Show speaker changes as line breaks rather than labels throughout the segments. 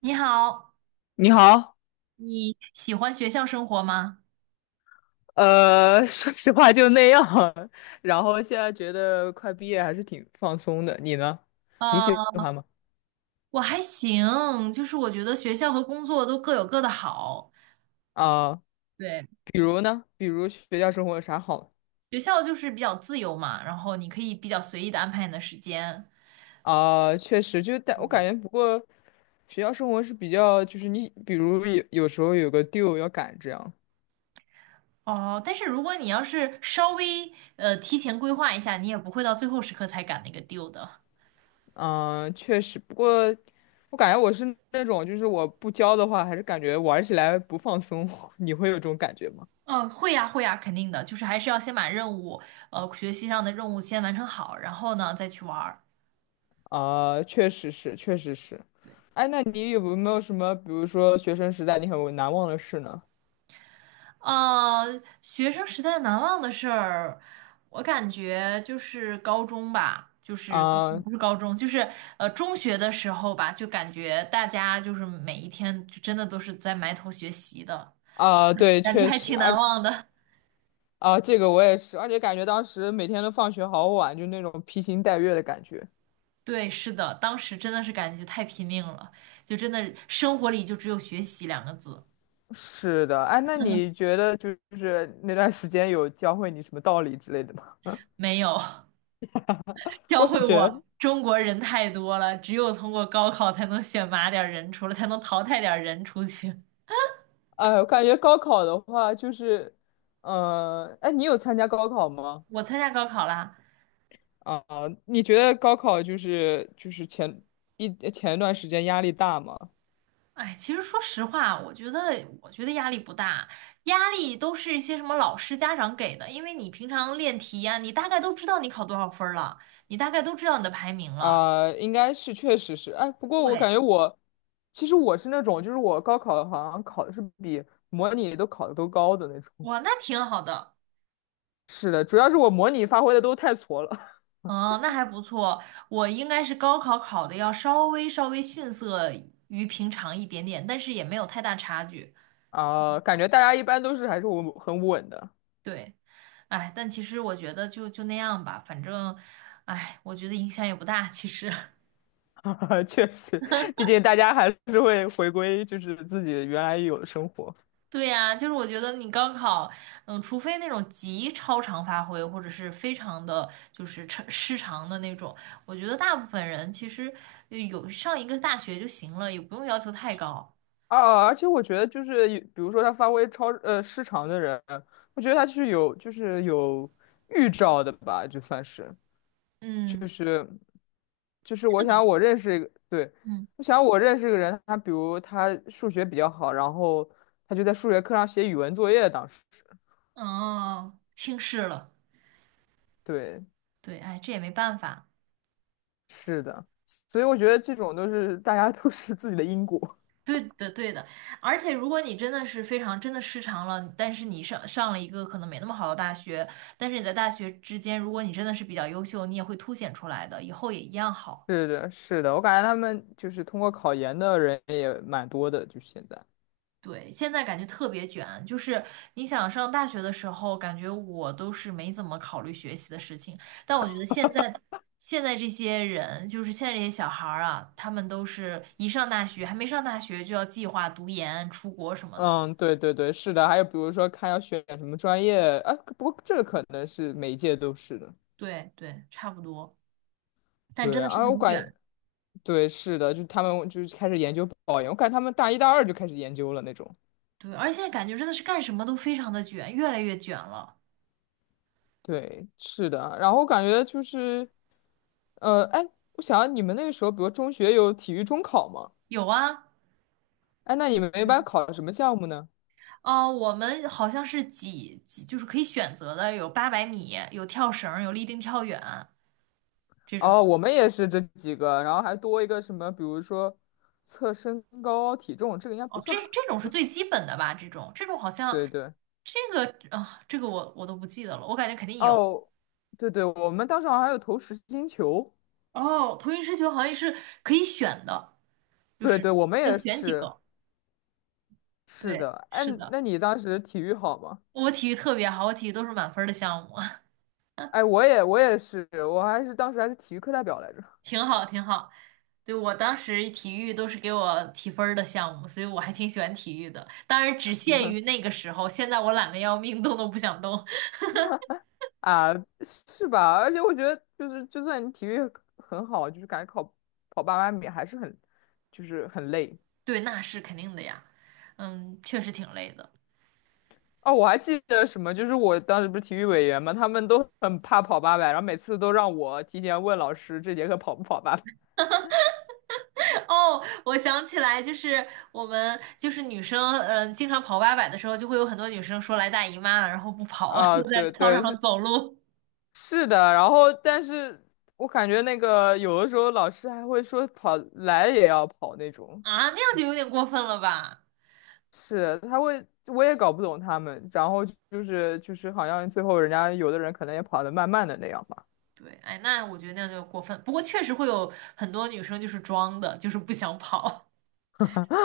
你好，
你好，
你喜欢学校生活吗？
说实话就那样，然后现在觉得快毕业还是挺放松的。你呢？你喜
呃，
欢吗？
我还行，就是我觉得学校和工作都各有各的好。
啊、
对，
比如呢？比如学校生活有啥好？
学校就是比较自由嘛，然后你可以比较随意的安排你的时间。
啊、确实就，但我感觉，不过学校生活是比较，就是你，比如有时候有个 due 要赶这样，
哦，但是如果你要是稍微提前规划一下，你也不会到最后时刻才赶那个 due 的。
嗯、确实。不过我感觉我是那种，就是我不教的话，还是感觉玩起来不放松。你会有这种感觉吗？
哦，会呀，会呀，肯定的，就是还是要先把任务，学习上的任务先完成好，然后呢再去玩儿。
啊，确实是，确实是。哎，那你有没有什么，比如说学生时代你很难忘的事呢？
呃，学生时代难忘的事儿，我感觉就是高中吧，就是
啊
不是高中，就是中学的时候吧，就感觉大家就是每一天就真的都是在埋头学习的，
啊，对，
感觉
确
还
实，
挺难
哎
忘的。
啊，这个我也是，而且感觉当时每天都放学好晚，就那种披星戴月的感觉。
对，是的，当时真的是感觉太拼命了，就真的生活里就只有学习两个字，
是的，哎，那你觉得就是那段时间有教会你什么道理之类的吗？
没有 教
我也
会
觉得，
我中国人太多了，只有通过高考才能选拔点儿人出来，才能淘汰点儿人出去。
哎，我感觉高考的话，就是，哎，你有参加高考吗？
我参加高考啦。
啊，你觉得高考就是前一段时间压力大吗？
哎，其实说实话，我觉得压力不大，压力都是一些什么老师、家长给的，因为你平常练题呀、你大概都知道你考多少分儿了，你大概都知道你的排名了。
啊，应该是确实是，哎，不过我感
对，
觉我其实我是那种，就是我高考好像考的是比模拟都考的都高的那种。
哇，那挺好的，
是的，主要是我模拟发挥的都太挫了。
哦，那还不错。我应该是高考考的要稍微逊色于平常一点点，但是也没有太大差距。
啊，感觉大家一般都是还是稳很稳的，
对，哎，但其实我觉得就那样吧，反正，哎，我觉得影响也不大，其实。
确实，毕竟大家还是会回归就是自己原来有的生活。
对呀，就是我觉得你高考，嗯，除非那种极超常发挥，或者是非常的就是超失常的那种，我觉得大部分人其实有上一个大学就行了，也不用要求太高。
啊，而且我觉得就是有比如说他发挥超失常的人，我觉得他是有就是有预兆的吧，就算是，
嗯
就是我想我认识一个，对，
嗯，
我想我认识一个人，他比如他数学比较好，然后他就在数学课上写语文作业，当时，
哦，轻视了，
对，
对，哎，这也没办法。
是的，所以
对，
我觉得这种都是大家都是自己的因果，
对的，对的，而且如果你真的是非常真的失常了，但是你上了一个可能没那么好的大学，但是你在大学之间，如果你真的是比较优秀，你也会凸显出来的，以后也一样 好。
是的，是的，我感觉他们就是通过考研的人也蛮多的，就现在。
对，现在感觉特别卷，就是你想上大学的时候，感觉我都是没怎么考虑学习的事情，但我觉得现在这些人，就是现在这些小孩儿啊，他们都是一上大学，还没上大学就要计划读研、出国什么的。
嗯，对对对，是的。还有比如说看要选什么专业，啊，不过这个可能是每一届都是的。
对对，差不多，但真
对
的是
啊，
很卷。
对是的，就是他们就是开始研究保研，我感觉他们大一大二就开始研究了那种。
对，而且现在感觉真的是干什么都非常的卷，越来越卷了。
对，是的。然后我感觉就是，哎，我想你们那个时候，比如中学有体育中考吗？
有啊，
哎，那你们一般考什么项目呢？
我们好像是几几，就是可以选择的，有800米，有跳绳，有立定跳远。这
哦，
种。
我们也是这几个，然后还多一个什么，比如说测身高体重，这个应该不
哦，这
算。
这种是最基本的吧？这种好 像
对对。
这个啊，这个我都不记得了，我感觉肯定有。
哦，对对，我们当时好像还有投实心球。
哦，投影失球好像是可以选的，就
对
是
对，我们
要
也
选几
是，
个。
是
对，
的。哎，
是的，
那你当时体育好吗？
我体育特别好，我体育都是满分儿的项目，
哎，我也是，我还是当时还是体育课代表来着。
挺好挺好。对，我当时体育都是给我提分儿的项目，所以我还挺喜欢体育的。当然只限于那个时候，现在我懒得要命，动都不想动。
啊，是吧？而且我觉得，就是就算你体育很好，就是感觉跑800米还是很，就是很累。
对，那是肯定的呀。嗯，确实挺累的。
哦，我还记得什么，就是我当时不是体育委员嘛，他们都很怕跑八百，然后每次都让我提前问老师这节课跑不跑800。
哦，我想起来，就是我们就是女生，嗯，经常跑八百的时候，就会有很多女生说来大姨妈了，然后不跑，就
啊，
在
对
操场
对，
上
是。
走路
是的，然后但是我感觉那个有的时候老师还会说跑来也要跑那种，
啊，那样就有点过分了吧？
是他会，我也搞不懂他们，然后就是好像最后人家有的人可能也跑得慢慢的那样吧，
对，哎，那我觉得那样就过分。不过确实会有很多女生就是装的，就是不想跑。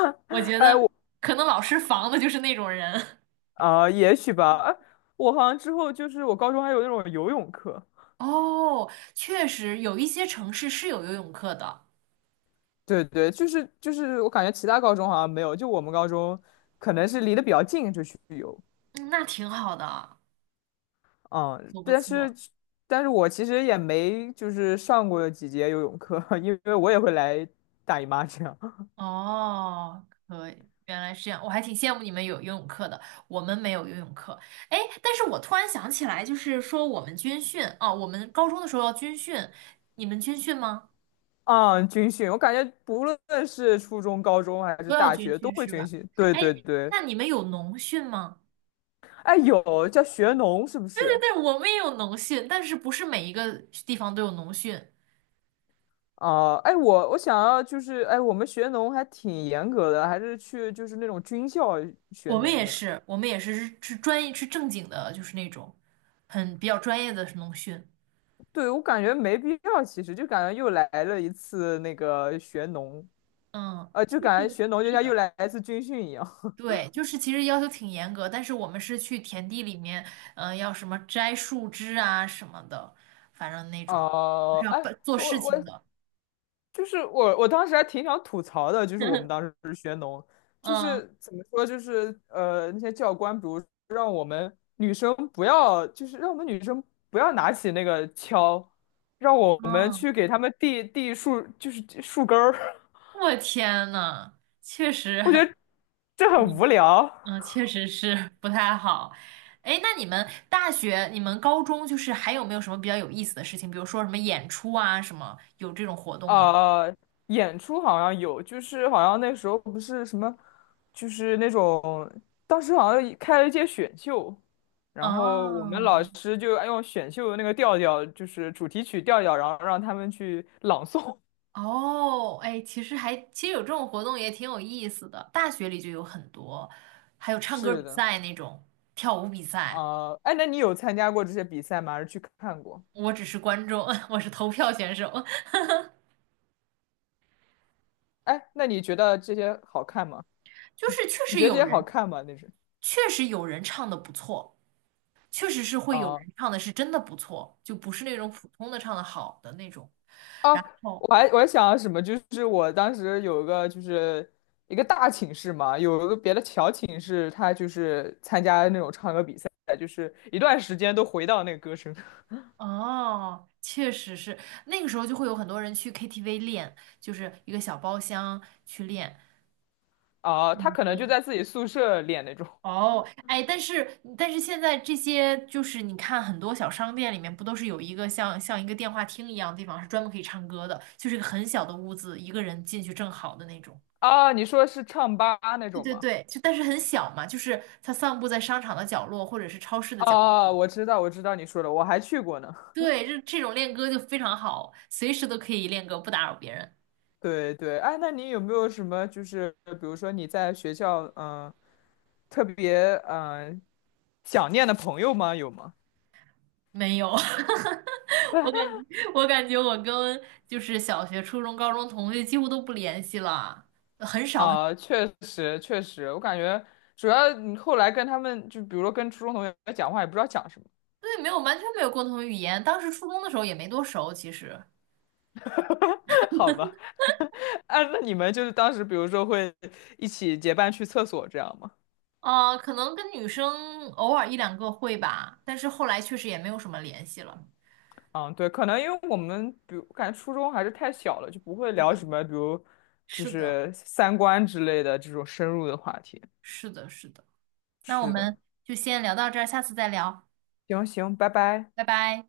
我 觉
哎
得
我
可能老师防的就是那种人。
啊、也许吧，哎我好像之后就是我高中还有那种游泳课，
哦，确实有一些城市是有游泳课的，
对对，就是我感觉其他高中好像没有，就我们高中可能是离得比较近就去游，
嗯，那挺好的，
嗯，
不错不
但是
错。
但是我其实也没就是上过几节游泳课，因为我也会来大姨妈这样。
哦，可以，原来是这样，我还挺羡慕你们有游泳课的，我们没有游泳课。哎，但是我突然想起来，就是说我们军训啊，我们高中的时候要军训，你们军训吗？
啊，军训，我感觉不论是初中、高中还是
都要
大
军
学都
训
会
是
军
吧？
训。对
哎，
对对，
那你们有农训吗？
哎，有叫学农是不
对
是？
对对，我们也有农训，但是不是每一个地方都有农训，
啊？哎，我想要就是，哎，我们学农还挺严格的，还是去就是那种军校学
我们也
农的。
是，我们也是专业是正经的，就是那种很比较专业的农训。
对，我感觉没必要，其实就感觉又来了一次那个学农，
嗯。
就感觉学农就
是
像又
的。
来一次军训一样。
对，就是其实要求挺严格，但是我们是去田地里面，嗯、要什么摘树枝啊什么的，反正那种就是
哦、
要
哎，
办做
我
事
我
情的。
就是我，我当时还挺想吐槽的，就是我们当时学农，就
嗯
是怎么说，就是那些教官，比如让我们女生不要，就是让我们女生不要拿起那个锹，让我们
嗯，
去给他们递递树，就是树根儿，
我天呐，确实，
我觉得这很无聊。
嗯，确实是 不太好。哎，那你们大学、你们高中就是还有没有什么比较有意思的事情？比如说什么演出啊，什么有这种活动吗？
呃，演出好像有，就是好像那时候不是什么，就是那种当时好像开了一届选秀，然后我们
哦，
老师就用选秀的那个调调，就是主题曲调调，然后让他们去朗诵。
哦，哎，其实有这种活动也挺有意思的，大学里就有很多，还有唱歌
是
比
的，
赛那种，跳舞比赛，
啊，哎，那你有参加过这些比赛吗？还是去看过？
我只是观众，我是投票选手，
哎，那你觉得这些好看吗？
就是确
你
实
觉得这
有
些好
人，
看吗？那是。
确实有人唱的不错，确实是会有
啊。
人唱的是真的不错，就不是那种普通的唱的好的那种。
哦，
然后
我还想什么，就是我当时有一个就是一个大寝室嘛，有一个别的小寝室，他就是参加那种唱歌比赛，一段时间都回到那个歌声。
哦，确实是那个时候就会有很多人去 KTV 练，就是一个小包厢去练。
哦，他可能就
嗯，
在自己宿舍练那种。
哦，哎，但是现在这些就是你看很多小商店里面不都是有一个像一个电话厅一样的地方是专门可以唱歌的，就是一个很小的屋子，一个人进去正好的那种。
啊，你说是唱吧那
对
种
对
吗？
对，就但是很小嘛，就是它散布在商场的角落或者是超市的角落。
哦，我知道，我知道你说的，我还去过呢。
对，这种练歌就非常好，随时都可以练歌，不打扰别人。
对对，哎，那你有没有什么就是比如说你在学校嗯、特别嗯、想念的朋友吗？有吗？
没有，我感觉我跟就是小学、初中、高中同学几乎都不联系了，很少。
啊，确实确实，我感觉主要你后来跟他们，就比如说跟初中同学讲话，也不知道讲什么，
对，没有，完全没有共同语言。当时初中的时候也没多熟，其实，
好吧？啊，那你们就是当时，比如说会一起结伴去厕所这样吗？
可能跟女生偶尔一两个会吧，但是后来确实也没有什么联系了。
嗯，对，可能因为我们，比如感觉初中还是太小了，就不会聊什么，比如就
是的，
是三观之类的这种深入的话题。
是的，是的。那我
是的，
们就先聊到这儿，下次再聊，
行行，拜拜。
拜拜。